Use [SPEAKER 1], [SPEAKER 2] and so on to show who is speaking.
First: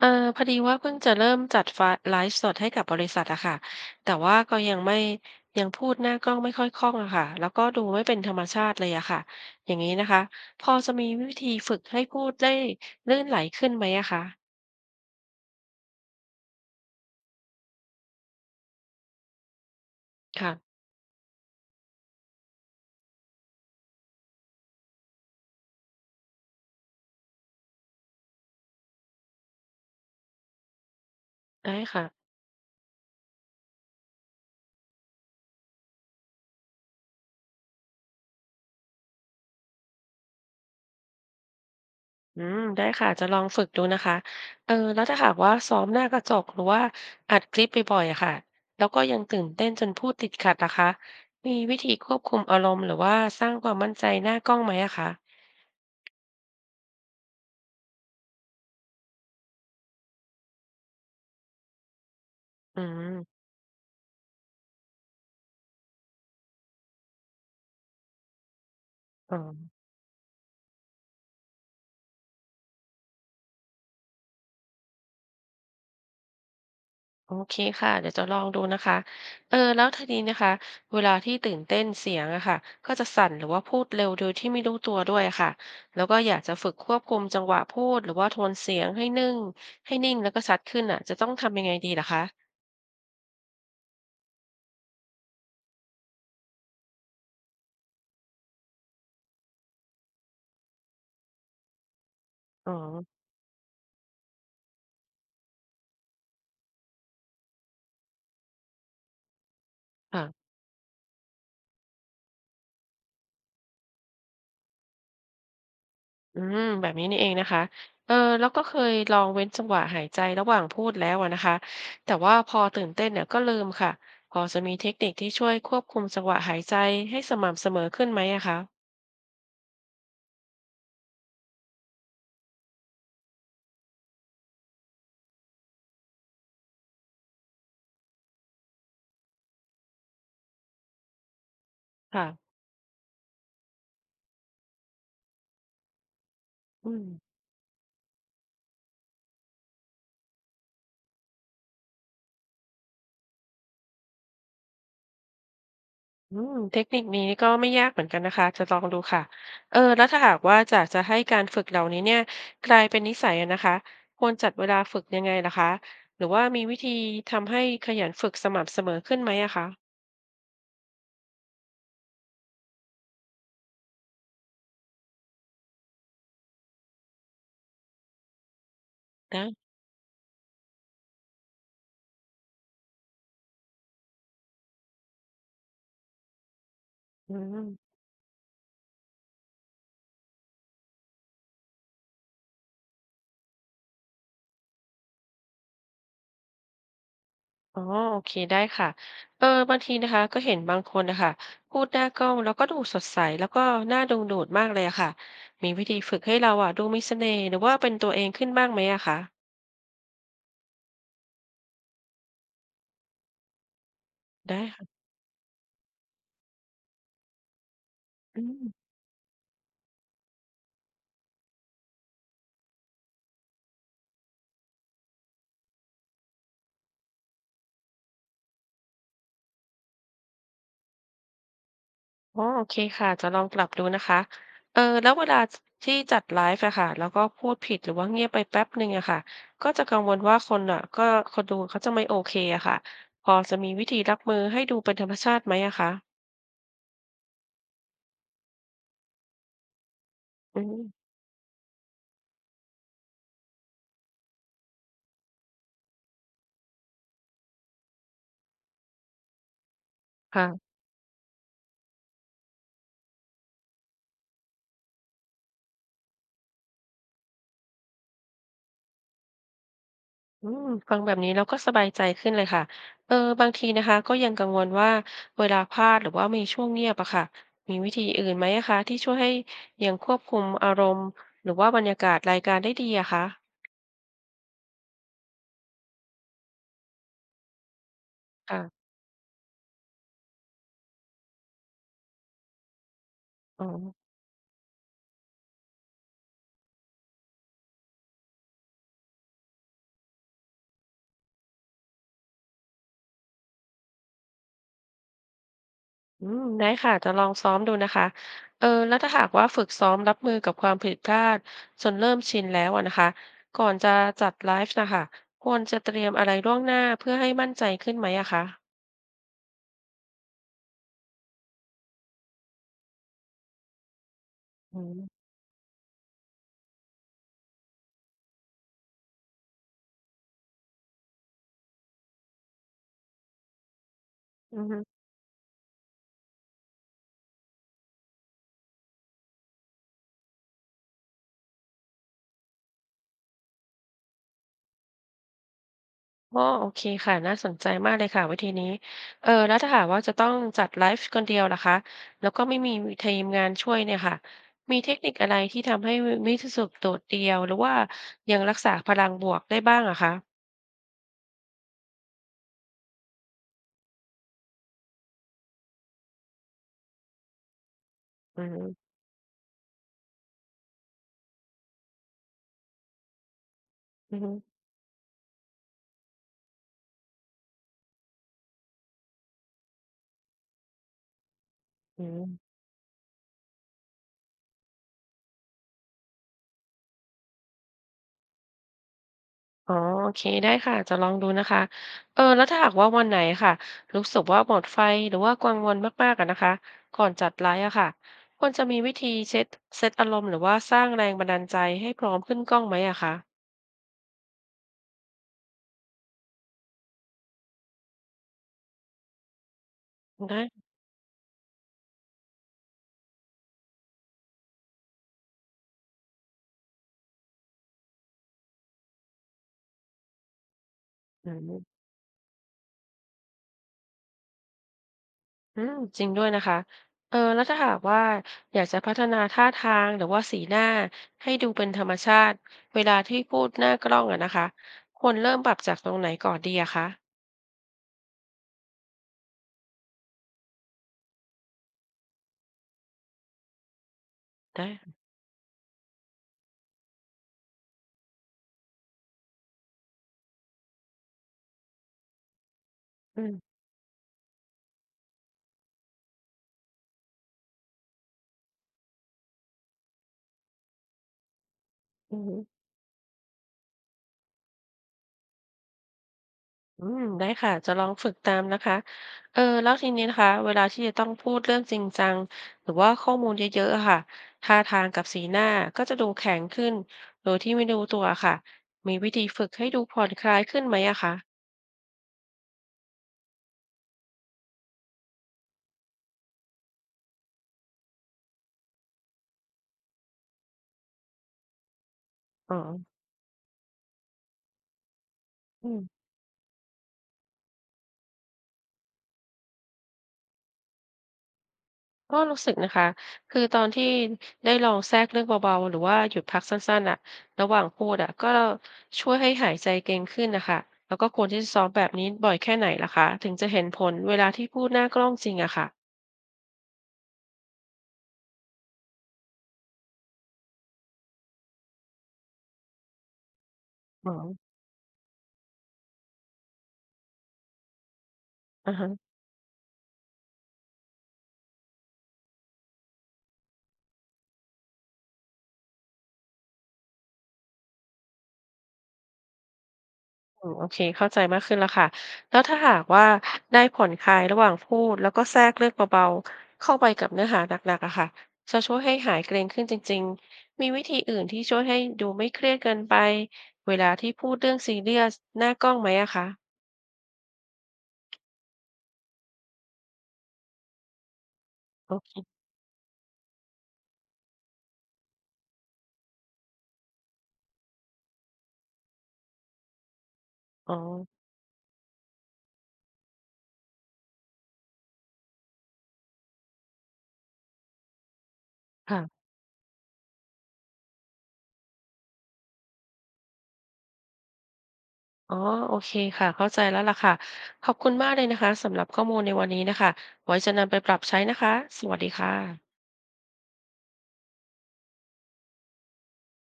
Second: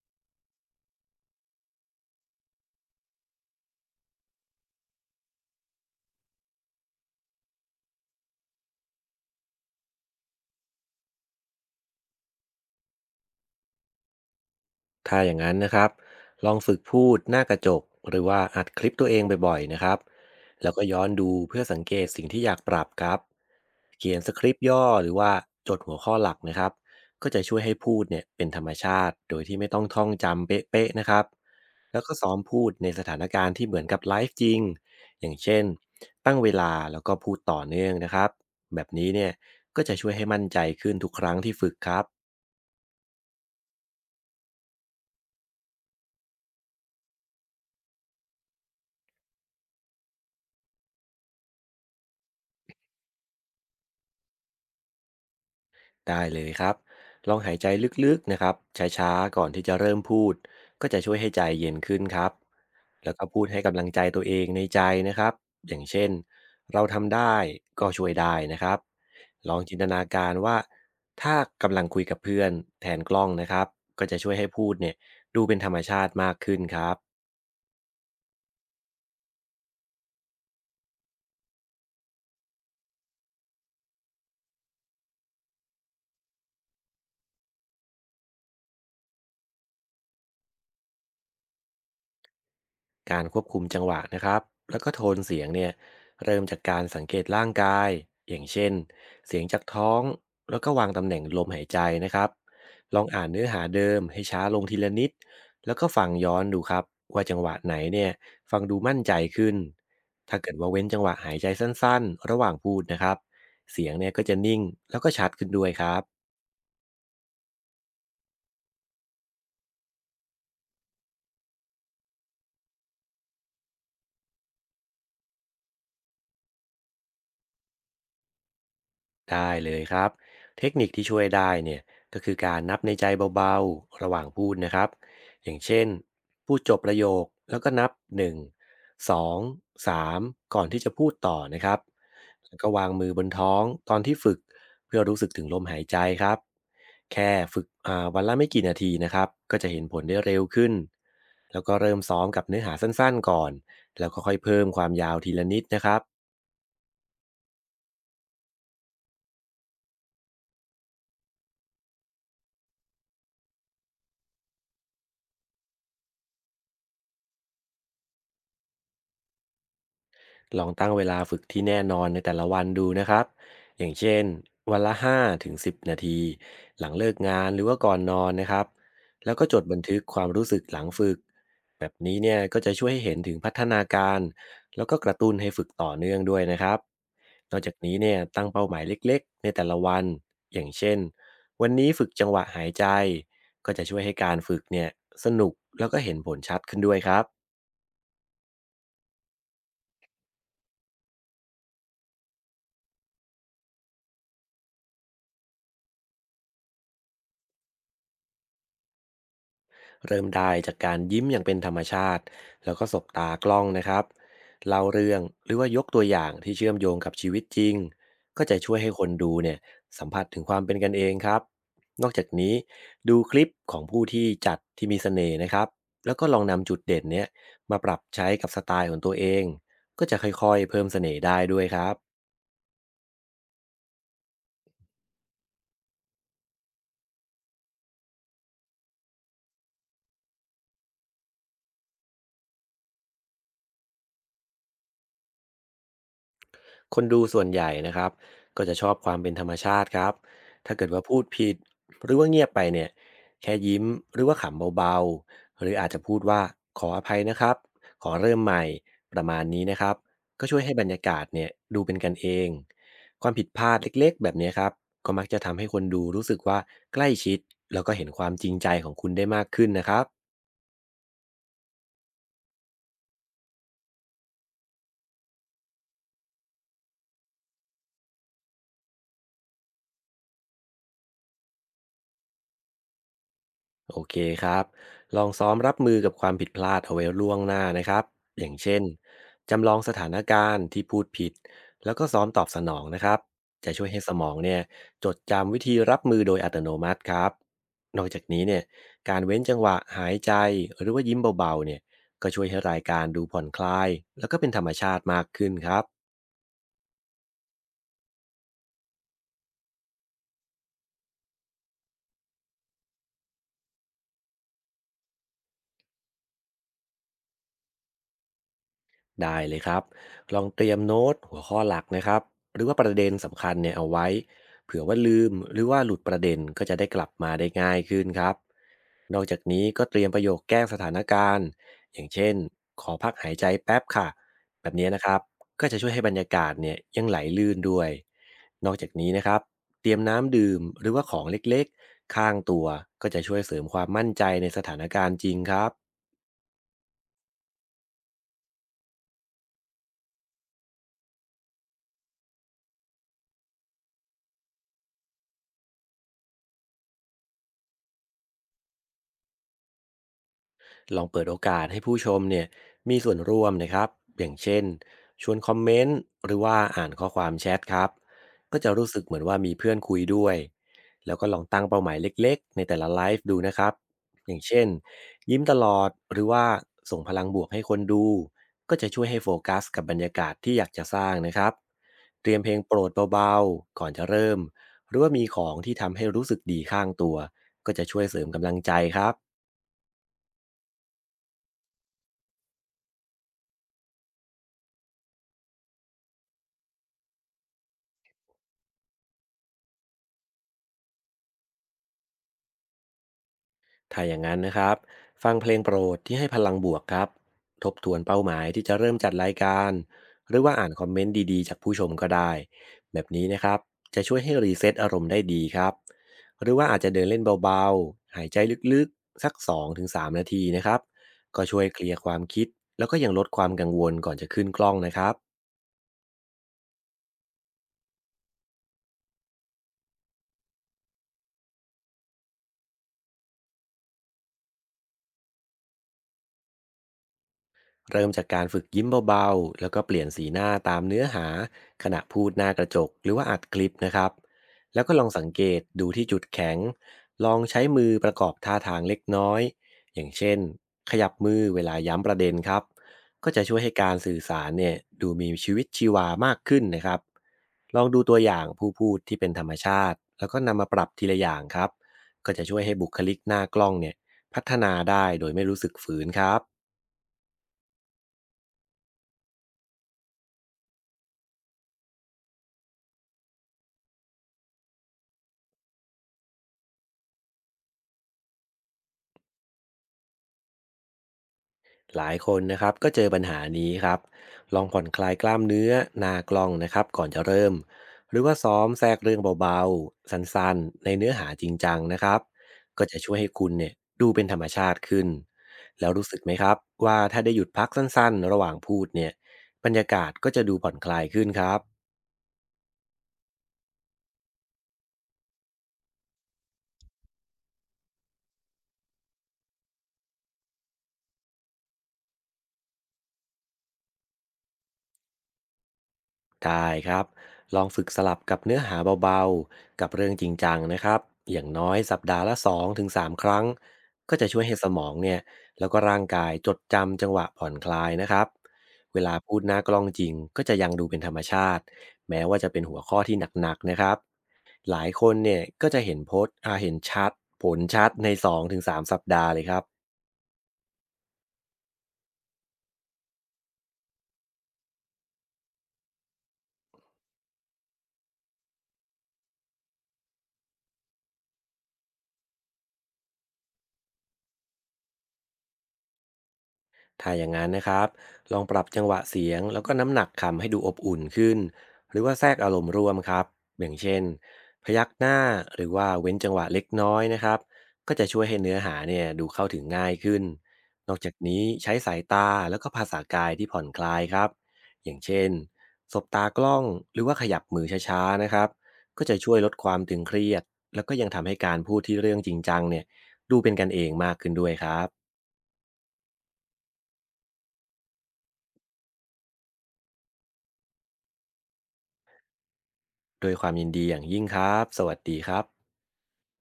[SPEAKER 1] เออพอดีว่าเพิ่งจะเริ่มจัดไฟล์ไลฟ์สดให้กับบริษัทอะค่ะแต่ว่าก็ยังไม่ยังพูดหน้ากล้องไม่ค่อยคล่องอะค่ะแล้วก็ดูไม่เป็นธรรมชาติเลยอะค่ะอย่างนี้นะคะพอจะมีวิธีฝึกให้พูดได้ลื่นไหลขึ้นไหมอะคะ
[SPEAKER 2] ถ้าอย่างนั้นนะครับลองฝึกพูดหน้ากระจกหรือว่าอัดคลิปตัวเองบ่อยๆนะครับ
[SPEAKER 1] ค่ะ
[SPEAKER 2] แล้วก็ย้อนดูเพื่อสังเกตสิ่งที่อยากปรับครับเขียนสคริปต์ย่อหรือว่าจดหัวข้อหลักนะครับก็จะช่วยให้พูดเนี่ยเป็นธรรมชาติโดยที่ไม่ต้องท่องจำเป๊ะๆนะครับ
[SPEAKER 1] ได้
[SPEAKER 2] แล้ว
[SPEAKER 1] ค่ะ
[SPEAKER 2] ก็ซ้อมพูดในสถานการณ์ที่เหมือนกับไลฟ์จริงอย่างเช่นตั้งเวลาแล้วก็พูดต่อเนื่องนะครับแบบนี้เนี่ยก็จะช่วยให้มั่นใจขึ้นทุกครั้งที่ฝึกครับ
[SPEAKER 1] อืมได้ค่ะจะลองฝึกดูนะคะเออแล้วถ้าหากว่าซ้อมหน้ากระจกหรือว่าอัดคลิปบ่อยๆอะค่ะแล้วก็ยังตื่นเต้นจนพูดติดขัดละคะมีวิธีควบคุมอารมณ์หรือว่าสร้างความมั่นใจหน้ากล้องไหมอะคะ
[SPEAKER 2] ได้เลยครับลองหายใจลึกๆนะครับช้าๆก่อนที่จะเริ่มพูดก็จะช่วยให้ใจเย็นขึ้นครับ
[SPEAKER 1] อื
[SPEAKER 2] แล้วก็
[SPEAKER 1] ม
[SPEAKER 2] พูดให้กำลังใจตัวเองในใจนะครับอย่างเช่นเราทำได้ก็ช่วยได้นะครับ
[SPEAKER 1] อ๋อ
[SPEAKER 2] ลองจินตนาการว่าถ้ากำลังคุยกับเพื่อนแทนกล้องนะครับก็จะช่วยให้พูดเนี่ยดูเป็นธรรมชาติมากขึ้นครับ
[SPEAKER 1] โอเคค่ะเดี๋ยวจะลองดูนะคะเออแล้วทีนี้นะคะเวลาที่ตื่นเต้นเสียงอะค่ะก็จะสั่นหรือว่าพูดเร็วโดยที่ไม่รู้ตัวด้วยอะค่ะแล้วก็อยากจะฝึกควบคุมจังหวะพูดหรือว่าโทนเสียงให้นิ่งแล้วก็ชัดขึ้นอะจะต้องทำยังไงดีล่ะคะ
[SPEAKER 2] การควบคุมจังหวะนะครับ แล้วก็โทนเสียงเนี่ยเริ่มจากการสังเกตร่างกายอย่างเช่นเสียงจากท้องแล้วก็วางตำแหน่งลมหายใจนะครับ
[SPEAKER 1] อ๋อ
[SPEAKER 2] ลองอ่านเนื้อหาเดิมให้ช้าลงทีละนิดแล้วก็ฟังย้อนดูครับว่าจังหวะไหนเนี่ยฟังดูมั่นใจขึ้น
[SPEAKER 1] ค่ะ
[SPEAKER 2] ถ้าเกิดว่าเว้นจังหวะหายใจสั้นๆระหว่างพูดนะครับเสียงเนี่ยก็จะนิ่งแล้วก็ชัดขึ้นด้วยครับ
[SPEAKER 1] อืมแบบนี้นี่เองนะคะเออแล้วก็เคยลองเว้นจังหวะหายใจระหว่างพูดแล้วอะนะคะแต่ว่าพอตื่นเต้นเนี่ยก็ลืมค่ะพอจะมีเทคนิคที่ช่วยควบคุมจังหวะหายใจให้สม่ำเสมอขึ้นไหมอะคะ
[SPEAKER 2] ได้เลยครับเทคนิคที่ช่วยได้เนี่ยก็คือการนับในใจเบาๆระหว่างพูดนะครับอย่างเช่นพูดจบประโยคแล้วก็นับ1 2 3ก่อนที่จะพูดต่อนะครับ
[SPEAKER 1] ค่ะ
[SPEAKER 2] แล้วก็วางมือบนท้องตอนที่ฝึกเพื่อรู้สึกถึงลมหายใจครับ
[SPEAKER 1] อื
[SPEAKER 2] แค่
[SPEAKER 1] ม
[SPEAKER 2] ฝึกวันละไม่กี่นาทีนะครับก็จะเห็นผลได้เร็วขึ้นแล้วก็เริ่มซ้อมกับเนื้อหาสั้นๆก่อนแล้วก็ค่อยเพิ่มความยาวทีละนิดนะครับ
[SPEAKER 1] อืมเทคนิคนี้ก็ไม่ยากเหมือนกันนะคะจะลองดูค่ะเออแล้วถ้าหากว่าจากจะให้การฝึกเหล่านี้เนี่ยกลายเป็นนิสัยอะนะคะควรจัดเวลาฝึกยังไงล่ะคะหรือว่ามีวิธีทำให้ขยันฝึกสม่ำเสมอขึ้นไหมอะคะ
[SPEAKER 2] ลองตั้งเวลาฝึกที่แน่นอนในแต่ละวันดูนะครับอย่างเช่นวันละ5ถึง10นาทีหลังเลิกงานหรือว่าก่อนนอนนะครับแล้วก็จด
[SPEAKER 1] นะ
[SPEAKER 2] บันทึกความรู้สึกหลังฝึกแบบนี้เนี่ยก็จะช่วยให้เห็นถึงพัฒนาการแล้วก็กระตุ้นให้ฝึกต่อเนื่องด้วยนะครับ
[SPEAKER 1] อื
[SPEAKER 2] นอกจากนี้
[SPEAKER 1] ม
[SPEAKER 2] เนี่ยตั้งเป้าหมายเล็กๆในแต่ละวันอย่างเช่นวันนี้ฝึกจังหวะหายใจก็จะช่วยให้การฝึกเนี่ยสนุกแล้วก็เห็นผลชัดขึ้นด้วยครับ
[SPEAKER 1] อ๋อโอเคได้ค่ะเออบางทีนะคะก็เห็นบางคนนะคะพูดหน้ากล้องแล้วก็ดูสดใสแล้วก็น่าดึงดูดมากเลยอะค่ะมีวิธีฝึกให้เราอะดูมีเสน่ห์หรือว่าเป็นตัวเองขึ้นบ้างไหมอะคะ
[SPEAKER 2] เริ่มได้จากการยิ้มอย่างเป็นธรรมชาติแล้วก็สบตากล้องนะครับ
[SPEAKER 1] ได้
[SPEAKER 2] เล่า
[SPEAKER 1] ค่ะ
[SPEAKER 2] เรื่องหรือว่ายกตัวอย่างที่เชื่อมโยงกับชีวิตจริง
[SPEAKER 1] อื
[SPEAKER 2] ก็จะ
[SPEAKER 1] ม
[SPEAKER 2] ช่วยให้คนดูเนี่ยสัมผัสถึงความเป็นกันเองครับนอกจากนี้ดูคลิปของผู้ที่จัดที่มีเสน่ห์นะครับแล้วก็ลองนำจุดเด่นเนี้ยมาปรับใช้กับสไตล์ของตัวเองก็จะค่อยๆเพิ่มเสน่ห์ได้ด้วยครับ
[SPEAKER 1] อ๋อโอเคค่ะจะลองปรับดูนะคะ เออแล้วเวลาที่จัดไลฟ์อะค่ะแล้วก็พูดผิดหรือว่าเงียบไปแป๊บหนึ่งอะค่ะก็จะกังวลว่าคนอะก็คนดูเขาจะไม่โอเคอะค่ะพอจะมีวิธีรับมือให้ดูเป็นธรรมชาติไหมอะคะ
[SPEAKER 2] คนดูส่วนใหญ่นะครับก็จะชอบความเป็นธรรมชาติครับ
[SPEAKER 1] อื
[SPEAKER 2] ถ้า
[SPEAKER 1] ม
[SPEAKER 2] เกิดว่าพูดผิดหรือว่าเงียบไปเนี่ยแค่ยิ้มหรือว่าขำเบาๆหรืออาจจะพูดว่าขออภัยนะครับขอเริ่มใหม่ประมาณนี้นะครับก็ช่วยให้
[SPEAKER 1] ค่ะ
[SPEAKER 2] บรรยากาศเนี่ยดูเป็นกันเองความผิดพลาดเล็กๆแบบนี้ครับก็มักจะทำให้คนดูรู้สึกว่าใกล้ชิดแล้วก็เห็นความจริงใจของคุณได้มากขึ้นนะครับ
[SPEAKER 1] อืมฟังแบบนี้เราก็สบายใจขึ้นเลยค่ะเออบางทีนะคะก็ยังกังวลว่าเวลาพลาดหรือว่ามีช่วงเงียบอะค่ะมีวิธีอื่นไหมอะคะที่ช่วยให้ยังควบคุมอารมณ์หรือว่าบรรยากาศรายการได้ดีอะคะ
[SPEAKER 2] โอเคครับ ลองซ้อมรับมือกับความผิดพลาดเอาไว้ล่วงหน้านะครับอย่างเช่
[SPEAKER 1] ค่ะ
[SPEAKER 2] น จำลองสถานการณ์ที่พูดผิด แล้วก็ซ้อมตอบสนองนะครับ
[SPEAKER 1] อ๋อ
[SPEAKER 2] จะช่วยให้สมองเนี่ยจดจำวิธีรับมือโดยอัตโนมัติครับนอกจากนี้เนี่ยการเว้นจังหวะหายใจหรือว่ายิ้มเบาๆเนี่ยก็ช่วยให้รายการดูผ่อนคลาย แล้วก็เป็นธรรมชาติมากขึ้นครับ
[SPEAKER 1] อืมได้ค่ะจะลองซ้อมดูนะคะเออแล้วถ้าหากว่าฝึกซ้อมรับมือกับความผิดพลาดจนเริ่มชินแล้วอะนะคะก่อนจะจัดไลฟ์นะคะควรจะเตรียมอะไรล่วงหน้าเพื่อให้มั่นใจขึ้นไหมอะคะ
[SPEAKER 2] ได้เลยครับลองเตรียมโน้ตหัวข้อหลักนะครับหรือว่าประเด็นสำคัญเนี่ยเอาไว้เผื่
[SPEAKER 1] อื
[SPEAKER 2] อว่าลื
[SPEAKER 1] ม
[SPEAKER 2] มหรือว่าหลุดประเด็นก็จะได้กลับมาได้ง่ายขึ้นครับนอกจากนี้ก็เตรียมประโยคแก้สถานการณ์อย่างเช่นขอพักหายใจแป๊บค่ะ
[SPEAKER 1] อื
[SPEAKER 2] แบ
[SPEAKER 1] อ
[SPEAKER 2] บ
[SPEAKER 1] ฮึ
[SPEAKER 2] นี้นะครับก็จะช่วยให้บรรยากาศเนี่ยยังไหลลื่นด้วยนอกจากนี้นะครับเตรียมน้ำดื่มหรือว่าของเล็กๆข้างตัวก็จะช่วยเสริมความมั่นใจในสถานการณ์จริงครับ
[SPEAKER 1] อ๋อโอเคค่ะน่าสนใจมากเลยค่ะวิธีนี้เออแล้วถ้าหากว่าจะต้องจัดไลฟ์คนเดียวล่ะคะแล้วก็ไม่มีทีมงานช่วยเนี่ยค่ะมีเทคนิคอะไรที่ทำให้ไม่รู้สึกโดดเดี่ยวหรือว่ายังรักษาพลังบวกได้บ้างอะคะ
[SPEAKER 2] ลองเปิดโอกาสให้ผู้ชมเนี่ยมีส่วนร่วมนะครับอย่างเช่นชวนคอมเมนต์หรือว่าอ่านข้อความแชทครับ
[SPEAKER 1] อื
[SPEAKER 2] ก็จะ
[SPEAKER 1] ม
[SPEAKER 2] รู้สึกเหมือนว่ามีเพื่อนคุยด้วยแล้วก็ลองตั้งเป้าหมายเล็กๆในแต่ละไลฟ์ดูนะครับ
[SPEAKER 1] อื
[SPEAKER 2] อย่าง
[SPEAKER 1] ม
[SPEAKER 2] เช่นยิ้มตลอดหรือว่าส่งพลังบวกให้คนดูก็จะช่วยให้โฟกัสกับบรรยากาศที่อยากจะสร้างนะครับ
[SPEAKER 1] อื
[SPEAKER 2] เตรียมเพ
[SPEAKER 1] ม
[SPEAKER 2] ลงโปรดเบาๆก่อนจะเริ่มหรือว่ามีของที่ทำให้รู้สึกดีข้างตัวก็จะช่วยเสริมกำลังใจครับ
[SPEAKER 1] อ๋อโอเคได้ค่ะจะลองดูนะคะเออแล้วถ้าหากว่าวันไหนค่ะรู้สึกว่าหมดไฟหรือว่ากังวลมากๆอะนะคะก่อนจัดไลฟ์อะค่ะควรจะมีวิธีเช็ดเซตอารมณ์หรือว่าสร้างแรงบันดาลใจให้พร้อมขึ้นกล้องไหมอะคะ
[SPEAKER 2] ถ้าอย่างนั้นนะครับ ฟังเพลงโปรดที่ให้พลังบวกครับ ทบทวนเป้าหมายที่จะเริ่มจัดรายการ หรือว่า
[SPEAKER 1] นะ
[SPEAKER 2] อ่านคอมเมนต์ดีๆจากผู้ชมก็ได้ แบบนี้นะครับ จะช่วยให้รีเซ็ตอารมณ์ได้ดีครับ หรือว่าอาจจะเดินเล่นเบาๆ หายใจลึกๆสัก2-3นาทีนะครับ
[SPEAKER 1] อื
[SPEAKER 2] ก็ช่วย
[SPEAKER 1] ม
[SPEAKER 2] เคลียร์ความคิดแล้วก็ยังลดความกังวลก่อนจะขึ้นกล้องนะครับ
[SPEAKER 1] อืมจริงด้วยนะคะเออแล้วถ้าหากว่าอยากจะพัฒนาท่าทางหรือว่าสีหน้าให้ดูเป็นธรรมชาติเวลาที่พูดหน้ากล้องอะนะคะควรเริ่มปรับจากตรงไหนก่อนดีอะคะ
[SPEAKER 2] เริ่มจากการฝึกยิ้มเบาๆ แล้วก็เปลี่ยนสีหน้าตามเนื้อหาขณะพูดหน้ากระจกหรือว่าอัดคลิปนะครับ
[SPEAKER 1] นะ
[SPEAKER 2] แล้วก็ลองสังเกตดูที่จุดแข็ง ลองใช้มือประกอบท่าทางเล็กน้อยอย่างเช่นขยับมือเวลาย้ำประเด็นครับ
[SPEAKER 1] อื
[SPEAKER 2] ก็จะ
[SPEAKER 1] ม
[SPEAKER 2] ช่วยให้การสื่อสารเนี่ยดูมีชีวิตชีวามากขึ้นนะครับลองดูตัวอย่างผู้พูดที่เป็นธรรมชาติแล้วก็นำมาปรับทีละอย่างครับ
[SPEAKER 1] อื
[SPEAKER 2] ก็จะ
[SPEAKER 1] ม
[SPEAKER 2] ช่วยให้บุคลิกหน้ากล้องเนี่ยพัฒนาได้โดยไม่รู้สึกฝืนครับ
[SPEAKER 1] อืมได้ค่ะ จะลองฝึกตามนะคะเออแล้วทีนี้นะคะ เวลาที่จะต้องพูดเรื่องจริงจัง หรือว่าข้อมูลเยอะๆอะค่ะท่าทางกับสีหน้าก็จะดูแข็งขึ้น โดยที่ไม่รู้ตัวค่ะ มีวิธีฝึกให้ดูผ่อนคลายขึ้นไหมอะคะ
[SPEAKER 2] หลายคนนะครับก็เจอปัญหานี้ครับลองผ่อนคลายกล้ามเนื้อหนากลองนะครับก่อนจะเริ่มหรือว่าซ้อมแทรกเรื่องเบาๆสั้นๆในเนื้อหาจริงจังนะครับ
[SPEAKER 1] อ๋อ
[SPEAKER 2] ก็จะช่วยให้คุณเนี่ยดูเป็นธรรมชาติขึ้น
[SPEAKER 1] อืม
[SPEAKER 2] แล้วรู้สึกไหมครับว่าถ้าได้หยุดพักสั้นๆระหว่างพูดเนี่ยบรรยากาศก็จะดูผ่อนคลายขึ้นครับ
[SPEAKER 1] ก็รู้สึกนะคะ คือตอนที่ได้ลองแทรกเรื่องเบาๆหรือว่าหยุดพักสั้นๆอะระหว่างพูดอะก็ช่วยให้หายใจเก่งขึ้นนะคะแล้วก็ควรที่จะซ้อมแบบนี้บ่อยแค่ไหนล่ะคะถึงจะเห็นผลเวลาที่พูดหน้ากล้องจริงอะค่ะ
[SPEAKER 2] ได้ครับลองฝึกสลับกับเนื้อหาเบาๆกับเรื่องจริงจังนะครับอย่างน้อยสัปดาห์ละ2-3ครั้ง
[SPEAKER 1] อ๋อ
[SPEAKER 2] ก็จะช่วยให้สมองเนี่ยแล้วก็ร่างกายจดจำจังหวะผ่อนคลายนะครับ
[SPEAKER 1] อะฮะ
[SPEAKER 2] เวลาพูดหน้ากล้องจริงก็จะยังดูเป็นธรรมชาติแม้ว่าจะเป็นหัวข้อที่หนักๆนะครับหลายคนเนี่ยก็จะเห็นโพสต์อาเห็นชัดผลชัดใน2-3สามสัปดาห์เลยครับ
[SPEAKER 1] อืมโอเค เข้าใจมากขึ้นแล้วค่ะ แล้วถ้าหากว่าได้ผ่อนคลายระหว่างพูดแล้วก็แทรกเรื่องเบาๆเข้าไปกับเนื้อหาหนักๆอะค่ะจะช่วยให้หายเกร็งขึ้นจริงๆ มีวิธีอื่นที่ช่วยให้ดูไม่เครียดเกินไปเวลาที่พูดเรื่องซีเรียสหน้ากล้องไหมอะคะ
[SPEAKER 2] ถ้าอย่างนั้นนะครับลองปรับจังหวะเสียงแล้วก็น้ำหนักคำให้ดูอบอุ่นขึ้น
[SPEAKER 1] โอ
[SPEAKER 2] หรือว่าแทร
[SPEAKER 1] เค
[SPEAKER 2] กอารมณ์ร่วมครับอย่างเช่นพยักหน้าหรือว่าเว้นจังหวะเล็กน้อยนะครับ ก็จะช่วยให้เนื้อหาเนี่ยดูเข้าถึงง่ายขึ้น
[SPEAKER 1] อ๋อ
[SPEAKER 2] นอกจากนี้ใช้สายตาแล้วก็ภาษากายที่ผ่อนคลายครับ อย่างเช่นสบตากล้องหรือว่าขยับมือช้าๆนะครับก็จะ
[SPEAKER 1] ค่ะ
[SPEAKER 2] ช่วยลดความตึงเครียดแล้วก็ยังทำให้การพูดที่เรื่องจริงจังเนี่ยดูเป็นกันเองมากขึ้นด้วยครับ
[SPEAKER 1] อ๋อโอเคค่ะเข้าใจแล้วล่ะค่ะ ขอบคุณมากเลยนะคะสำหรับข้อมูลในวันนี้น่ะค่ะไว้จะนำไปปรับใช้นะคะสวัสดีค่ะ
[SPEAKER 2] ด้วยความยินดีอย่างยิ่งครับ สวัสดีครับ